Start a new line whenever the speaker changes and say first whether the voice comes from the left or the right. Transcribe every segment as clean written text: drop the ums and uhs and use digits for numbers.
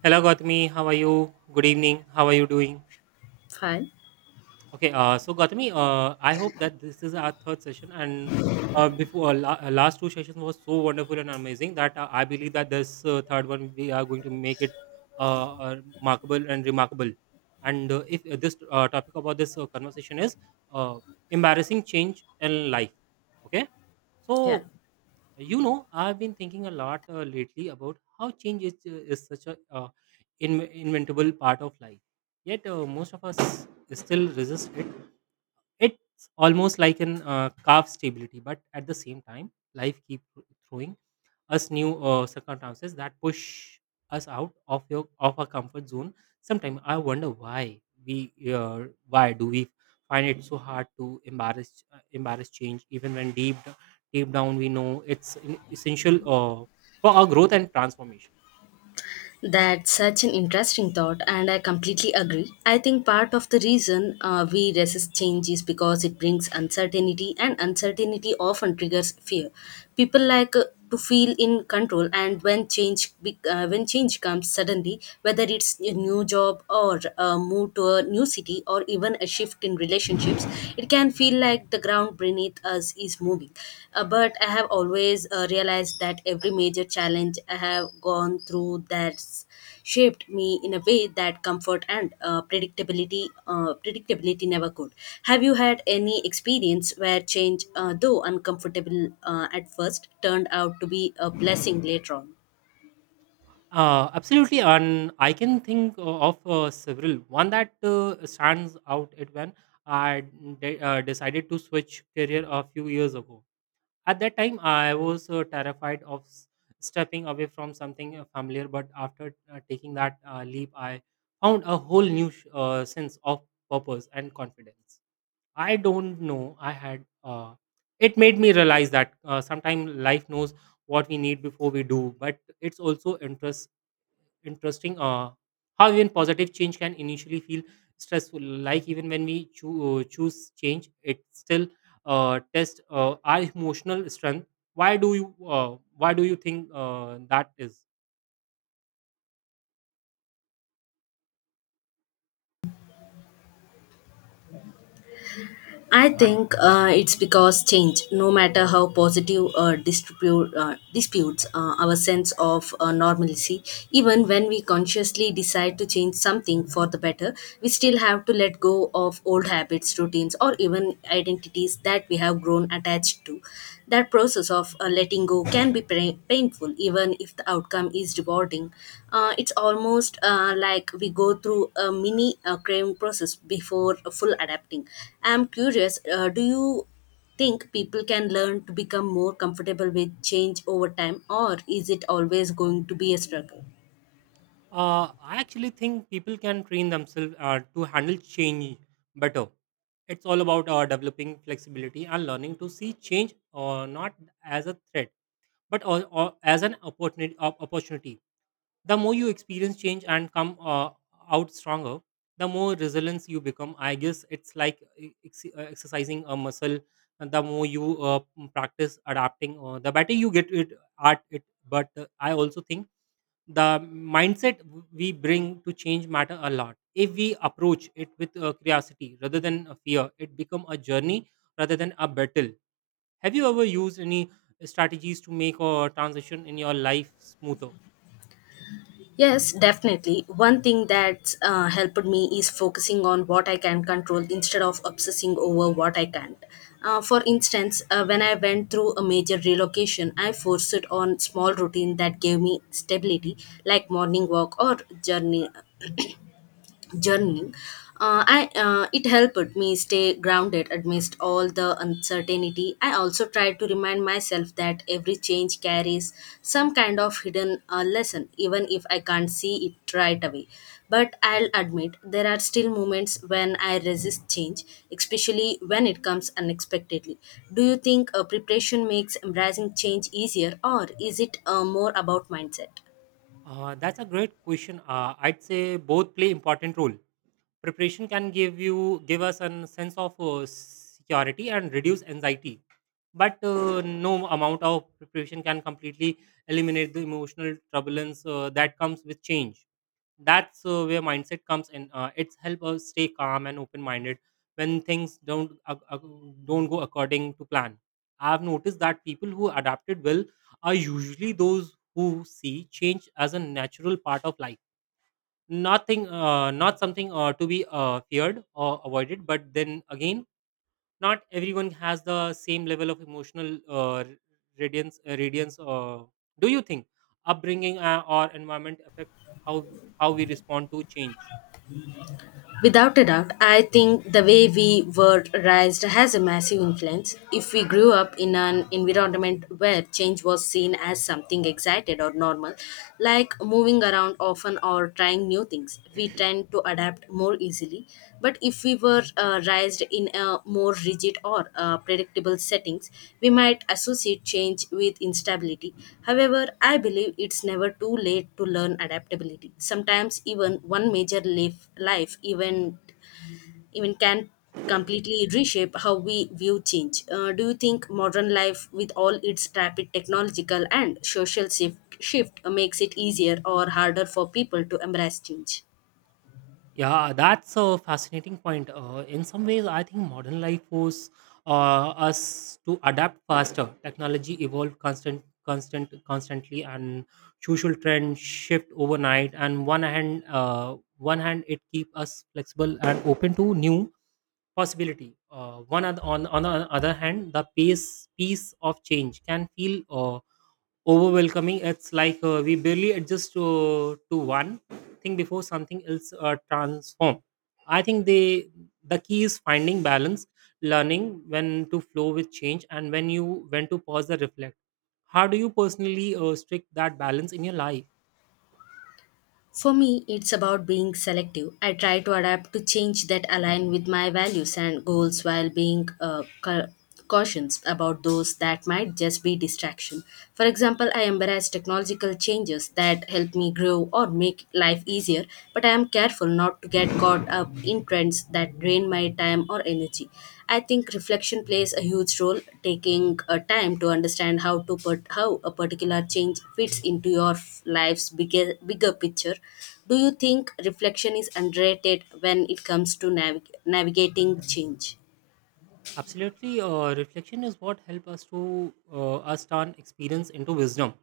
right: Hello, Gautami. How are you? Good evening. How are you doing?
left: Fine.
right: Okay, so Gautami, I hope that this is our third session, and before last two sessions was so wonderful and amazing that I believe that this third one we are going to make it remarkable and remarkable. And if this topic about this conversation is uh, embarrassing change in life, okay?
left: Yeah.
right: So I've been thinking a lot lately about how change is, is such a inventable part of life. Yet most of us still resist it. It's almost like an calf stability, but at the same time, life keeps throwing us new circumstances that push us out of your of our comfort zone. Sometimes I wonder why we uh, why do we find it so hard to embarrass embarrass change even when deep down we know it's essential for our growth and transformation.
left: That's such an interesting thought, and I completely agree. I think part of the reason we resist change is because it brings uncertainty, and uncertainty often triggers fear. People like to feel in control, and when change comes suddenly, whether it's a new job or a move to a new city or even a shift in relationships, it can feel like the ground beneath us is moving. But I have always realized that every major challenge I have gone through, that's shaped me in a way that comfort and predictability never could. Have you had any experience where change, though uncomfortable at first, turned out to be a blessing later on?
right: Absolutely, and I can think of several one that stands out it when I decided to switch career a few years ago. At that time, I was terrified of stepping away from something familiar, but after taking that leap, I found a whole new sense of purpose and confidence. I don't know, I had. It made me realize that sometimes life knows what we need before we do, but it's also interesting how even positive change can initially feel stressful, like even when we choose change it still tests our emotional strength. Why do you think that is?
left: I
right: And
left: think it's because change, no matter how positive or distribute, disputes our sense of normalcy, even when we consciously decide to change something for the better, we still have to let go of old habits, routines, or even identities that we have grown attached to. That process of letting go can be painful, even if the outcome is rewarding. It's almost like we go through a mini craving process before a full adapting. I'm curious, do you think people can learn to become more comfortable with change over time, or is it always going to be a struggle?
right: uh, I actually think people can train themselves to handle change better. It's all about developing flexibility and learning to see change not as a threat but as an opportunity, opportunity. The more you experience change and come out stronger, the more resilience you become. I guess it's like exercising a muscle, and the more you practice adapting the better you get it at it. But I also think the mindset we bring to change matter a lot. If we approach it with curiosity rather than a fear, it become a journey rather than a battle. Have you ever used any strategies to make a transition in your life smoother?
left: Yes, definitely. One thing that's helped me is focusing on what I can control instead of obsessing over what I can't. For instance, when I went through a major relocation, I forced it on small routine that gave me stability, like morning walk or journey journey. It helped me stay grounded amidst all the uncertainty. I also tried to remind myself that every change carries some kind of hidden lesson, even if I can't see it right away. But I'll admit there are still moments when I resist change, especially when it comes unexpectedly. Do you think preparation makes embracing change easier, or is it more about mindset?
right: That's a great question. I'd say both play important role. Preparation can give us a sense of security and reduce anxiety, but no amount of preparation can completely eliminate the emotional turbulence that comes with change. That's where mindset comes in. It's help us stay calm and open minded when things don't go according to plan. I've noticed that people who adapted well are usually those who see change as a natural part of life, not something to be feared or avoided. But then again, not everyone has the same level of emotional radiance radiance. Do you think upbringing or environment affect how how we respond to change?
left: Without a doubt, I think the way we were raised has a massive influence. If we grew up in an environment where change was seen as something excited or normal, like moving around often or trying new things, we tend to adapt more easily. But if we were raised in a more rigid or predictable settings, we might associate change with instability. However, I believe it's never too late to learn adaptability. Sometimes even one major life event even can completely reshape how we view change. Do you think modern life with all its rapid technological and social shift, makes it easier or harder for people to embrace change?
right: Yeah, that's a fascinating point. In some ways, I think modern life forces us to adapt faster. Technology evolve constantly, and social trends shift overnight. And one hand, it keep us flexible and open to new possibility. One oth- on the other hand, the pace of change can feel overwhelming. It's like we barely adjust to, one thing before something else transform. I think the key is finding balance, learning when to flow with change and when to pause and reflect. How do you personally strict that balance in your life?
left: For me, it's about being selective. I try to adapt to change that align with my values and goals while being cautious about those that might just be distraction. For example, I embrace technological changes that help me grow or make life easier, but I am careful not to get caught up in trends that drain my time or energy. I think reflection plays a huge role, taking a time to understand how to put how a particular change fits into your life's bigger picture. Do you think reflection is underrated when it comes to navigating change?
right: Absolutely, reflection is what help us turn experience into wisdom.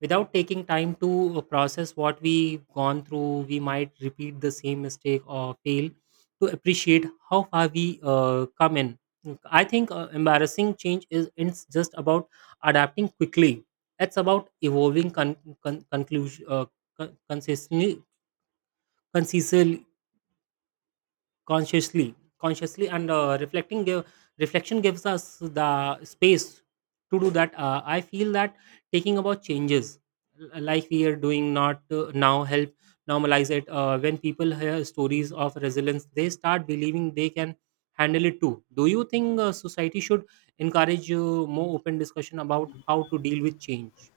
right: Without taking time to process what we've gone through, we might repeat the same mistake or fail to appreciate how far we come in. I think embarrassing change is it's just about adapting quickly. It's about evolving con- con- conclusion con- consistently consistently consciously consciously, and reflection gives us the space to do that. I feel that taking about changes, like we are doing not now, help normalize it. When people hear stories of resilience, they start believing they can handle it too. Do you think society should encourage more open discussion about how to deal with change?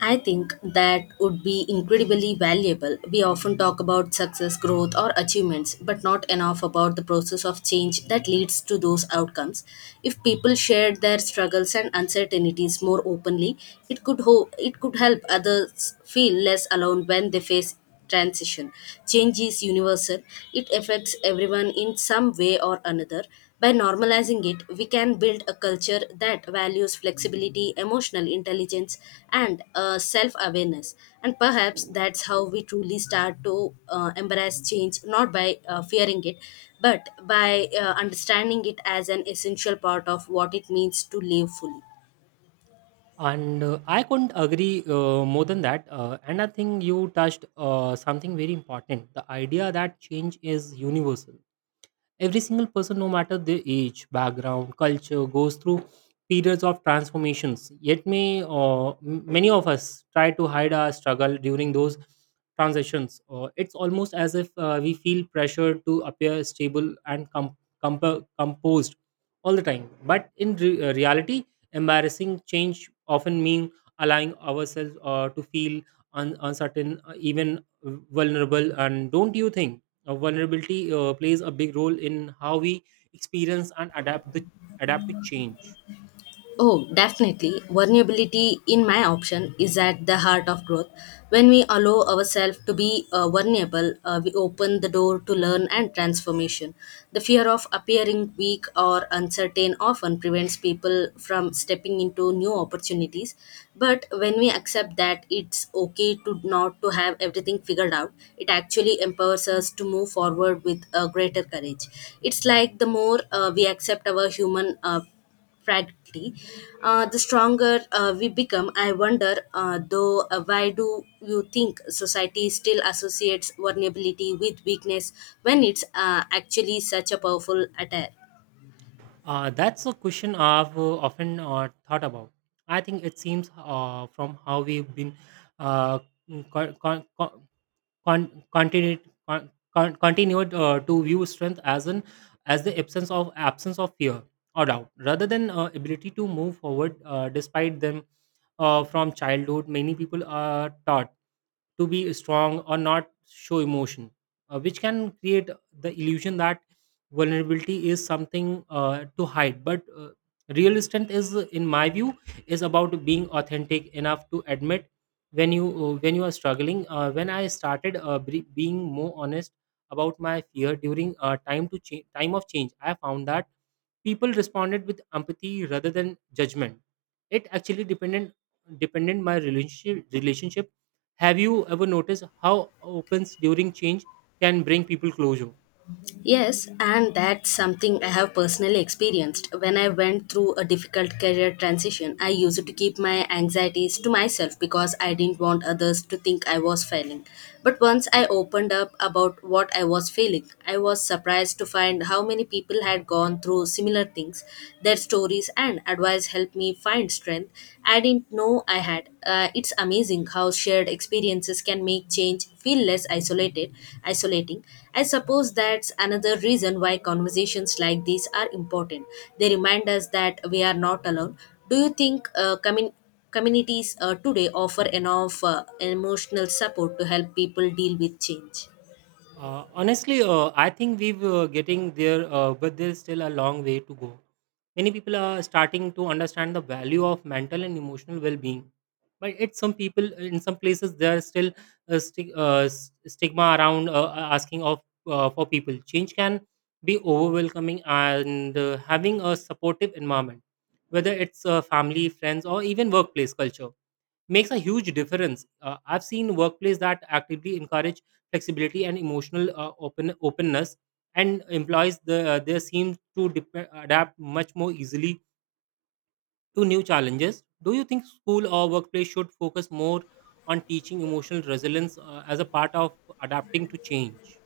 left: I think that would be incredibly valuable. We often talk about success, growth, or achievements, but not enough about the process of change that leads to those outcomes. If people shared their struggles and uncertainties more openly, it it could help others feel less alone when they face transition. Change is universal, it affects everyone in some way or another. By normalizing it, we can build a culture that values flexibility, emotional intelligence, and self awareness. And perhaps that's how we truly start to embrace change, not by fearing it, but by understanding it as an essential part of what it means to live fully.
right: And I couldn't agree more than that. And I think you touched something very important, the idea that change is universal. Every single person, no matter their age, background, culture, goes through periods of transformations. Yet, many of us try to hide our struggle during those transitions. It's almost as if we feel pressure to appear stable and composed all the time. But in reality, embarrassing change often mean allowing ourselves to feel uncertain, even vulnerable. And don't you think vulnerability plays a big role in how we experience and adapt the adapt to change?
left: Oh, definitely. Vulnerability, in my option, is at the heart of growth. When we allow ourselves to be vulnerable, we open the door to learn and transformation. The fear of appearing weak or uncertain often prevents people from stepping into new opportunities. But when we accept that it's okay to not to have everything figured out, it actually empowers us to move forward with a greater courage. It's like the more we accept our human, frankly, the stronger we become. I wonder, though, why do you think society still associates vulnerability with weakness when it's actually such a powerful attire?
right: That's a question I've often thought about. I think it seems from how we've been uh, con- con- con- con- continued con- continued to view strength as an as the absence of fear or doubt, rather than ability to move forward despite them. From childhood, many people are taught to be strong or not show emotion, which can create the illusion that vulnerability is something to hide. But real strength is, in my view, is about being authentic enough to admit when you are struggling. When I started being more honest about my fear during time of change, I found that people responded with empathy rather than judgment. It actually depended dependent my relationship. Have you ever noticed how opens during change can bring people closure?
left: Yes, and that's something I have personally experienced. When I went through a difficult career transition, I used to keep my anxieties to myself because I didn't want others to think I was failing. But once I opened up about what I was feeling, I was surprised to find how many people had gone through similar things. Their stories and advice helped me find strength I didn't know I had. It's amazing how shared experiences can make change feel less isolating. I suppose that's another reason why conversations like these are important. They remind us that we are not alone. Do you think communities today offer enough emotional support to help people deal with change?
right: Honestly, I think we've getting there, but there's still a long way to go. Many people are starting to understand the value of mental and emotional well-being, but it's some people in some places there are still s- stigma around asking of for people. Change can be overwhelming, and having a supportive environment, whether it's family, friends, or even workplace culture, makes a huge difference. I've seen workplace that actively encourage flexibility and emotional openness, and they seem to adapt much more easily to new challenges. Do you think school or workplace should focus more on teaching emotional resilience as a part of adapting to change?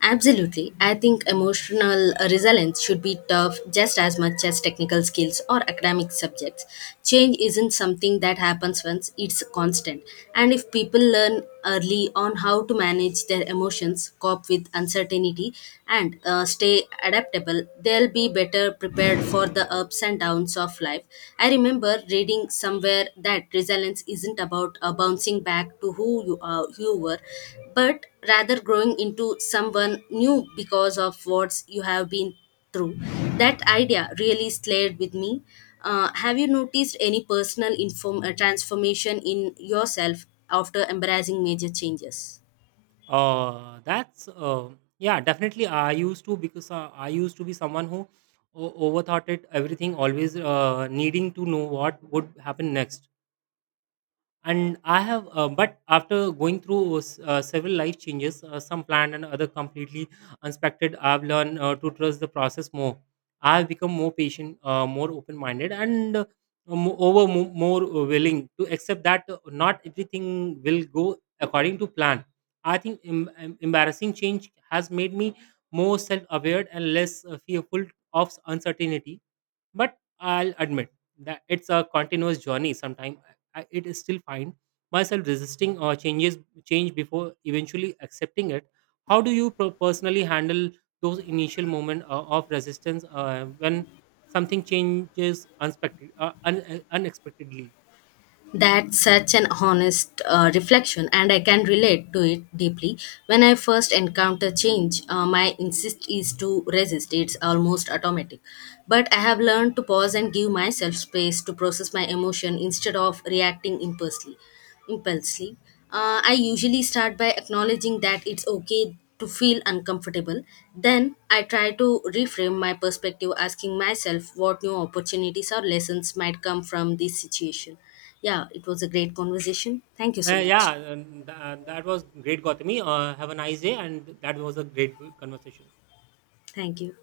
left: Absolutely. I think emotional resilience should be tough just as much as technical skills or academic subjects. Change isn't something that happens once, it's constant. And if people learn early on how to manage their emotions, cope with uncertainty, and stay adaptable, they'll be better prepared for the ups and downs of life. I remember reading somewhere that resilience isn't about bouncing back to who you were, but rather growing into someone new because of what you have been through. That idea really stayed with me. Have you noticed any personal transformation in yourself after embracing major changes?
right: That's Yeah, definitely. I used to be someone who overthought it everything, always needing to know what would happen next, and I have but after going through several life changes, some planned and other completely unexpected, I've learned to trust the process more. I've become more patient, more open minded, and more willing to accept that not everything will go according to plan. I think embarrassing change has made me more self aware and less fearful of uncertainty. But I'll admit that it's a continuous journey. Sometimes I, it is still fine myself resisting or changes change before eventually accepting it. How do you personally handle those initial moment of resistance when something changes unexpectedly?
left: That's such an honest reflection, and I can relate to it deeply. When I first encounter change, my insist is to resist. It's almost automatic. But I have learned to pause and give myself space to process my emotion instead of reacting impulsively. I usually start by acknowledging that it's okay to feel uncomfortable. Then I try to reframe my perspective, asking myself what new opportunities or lessons might come from this situation. Yeah, it was a great conversation. Thank you so much.
right: That was great, Gautami. Have a nice day, and that was a great conversation.
left: Thank you.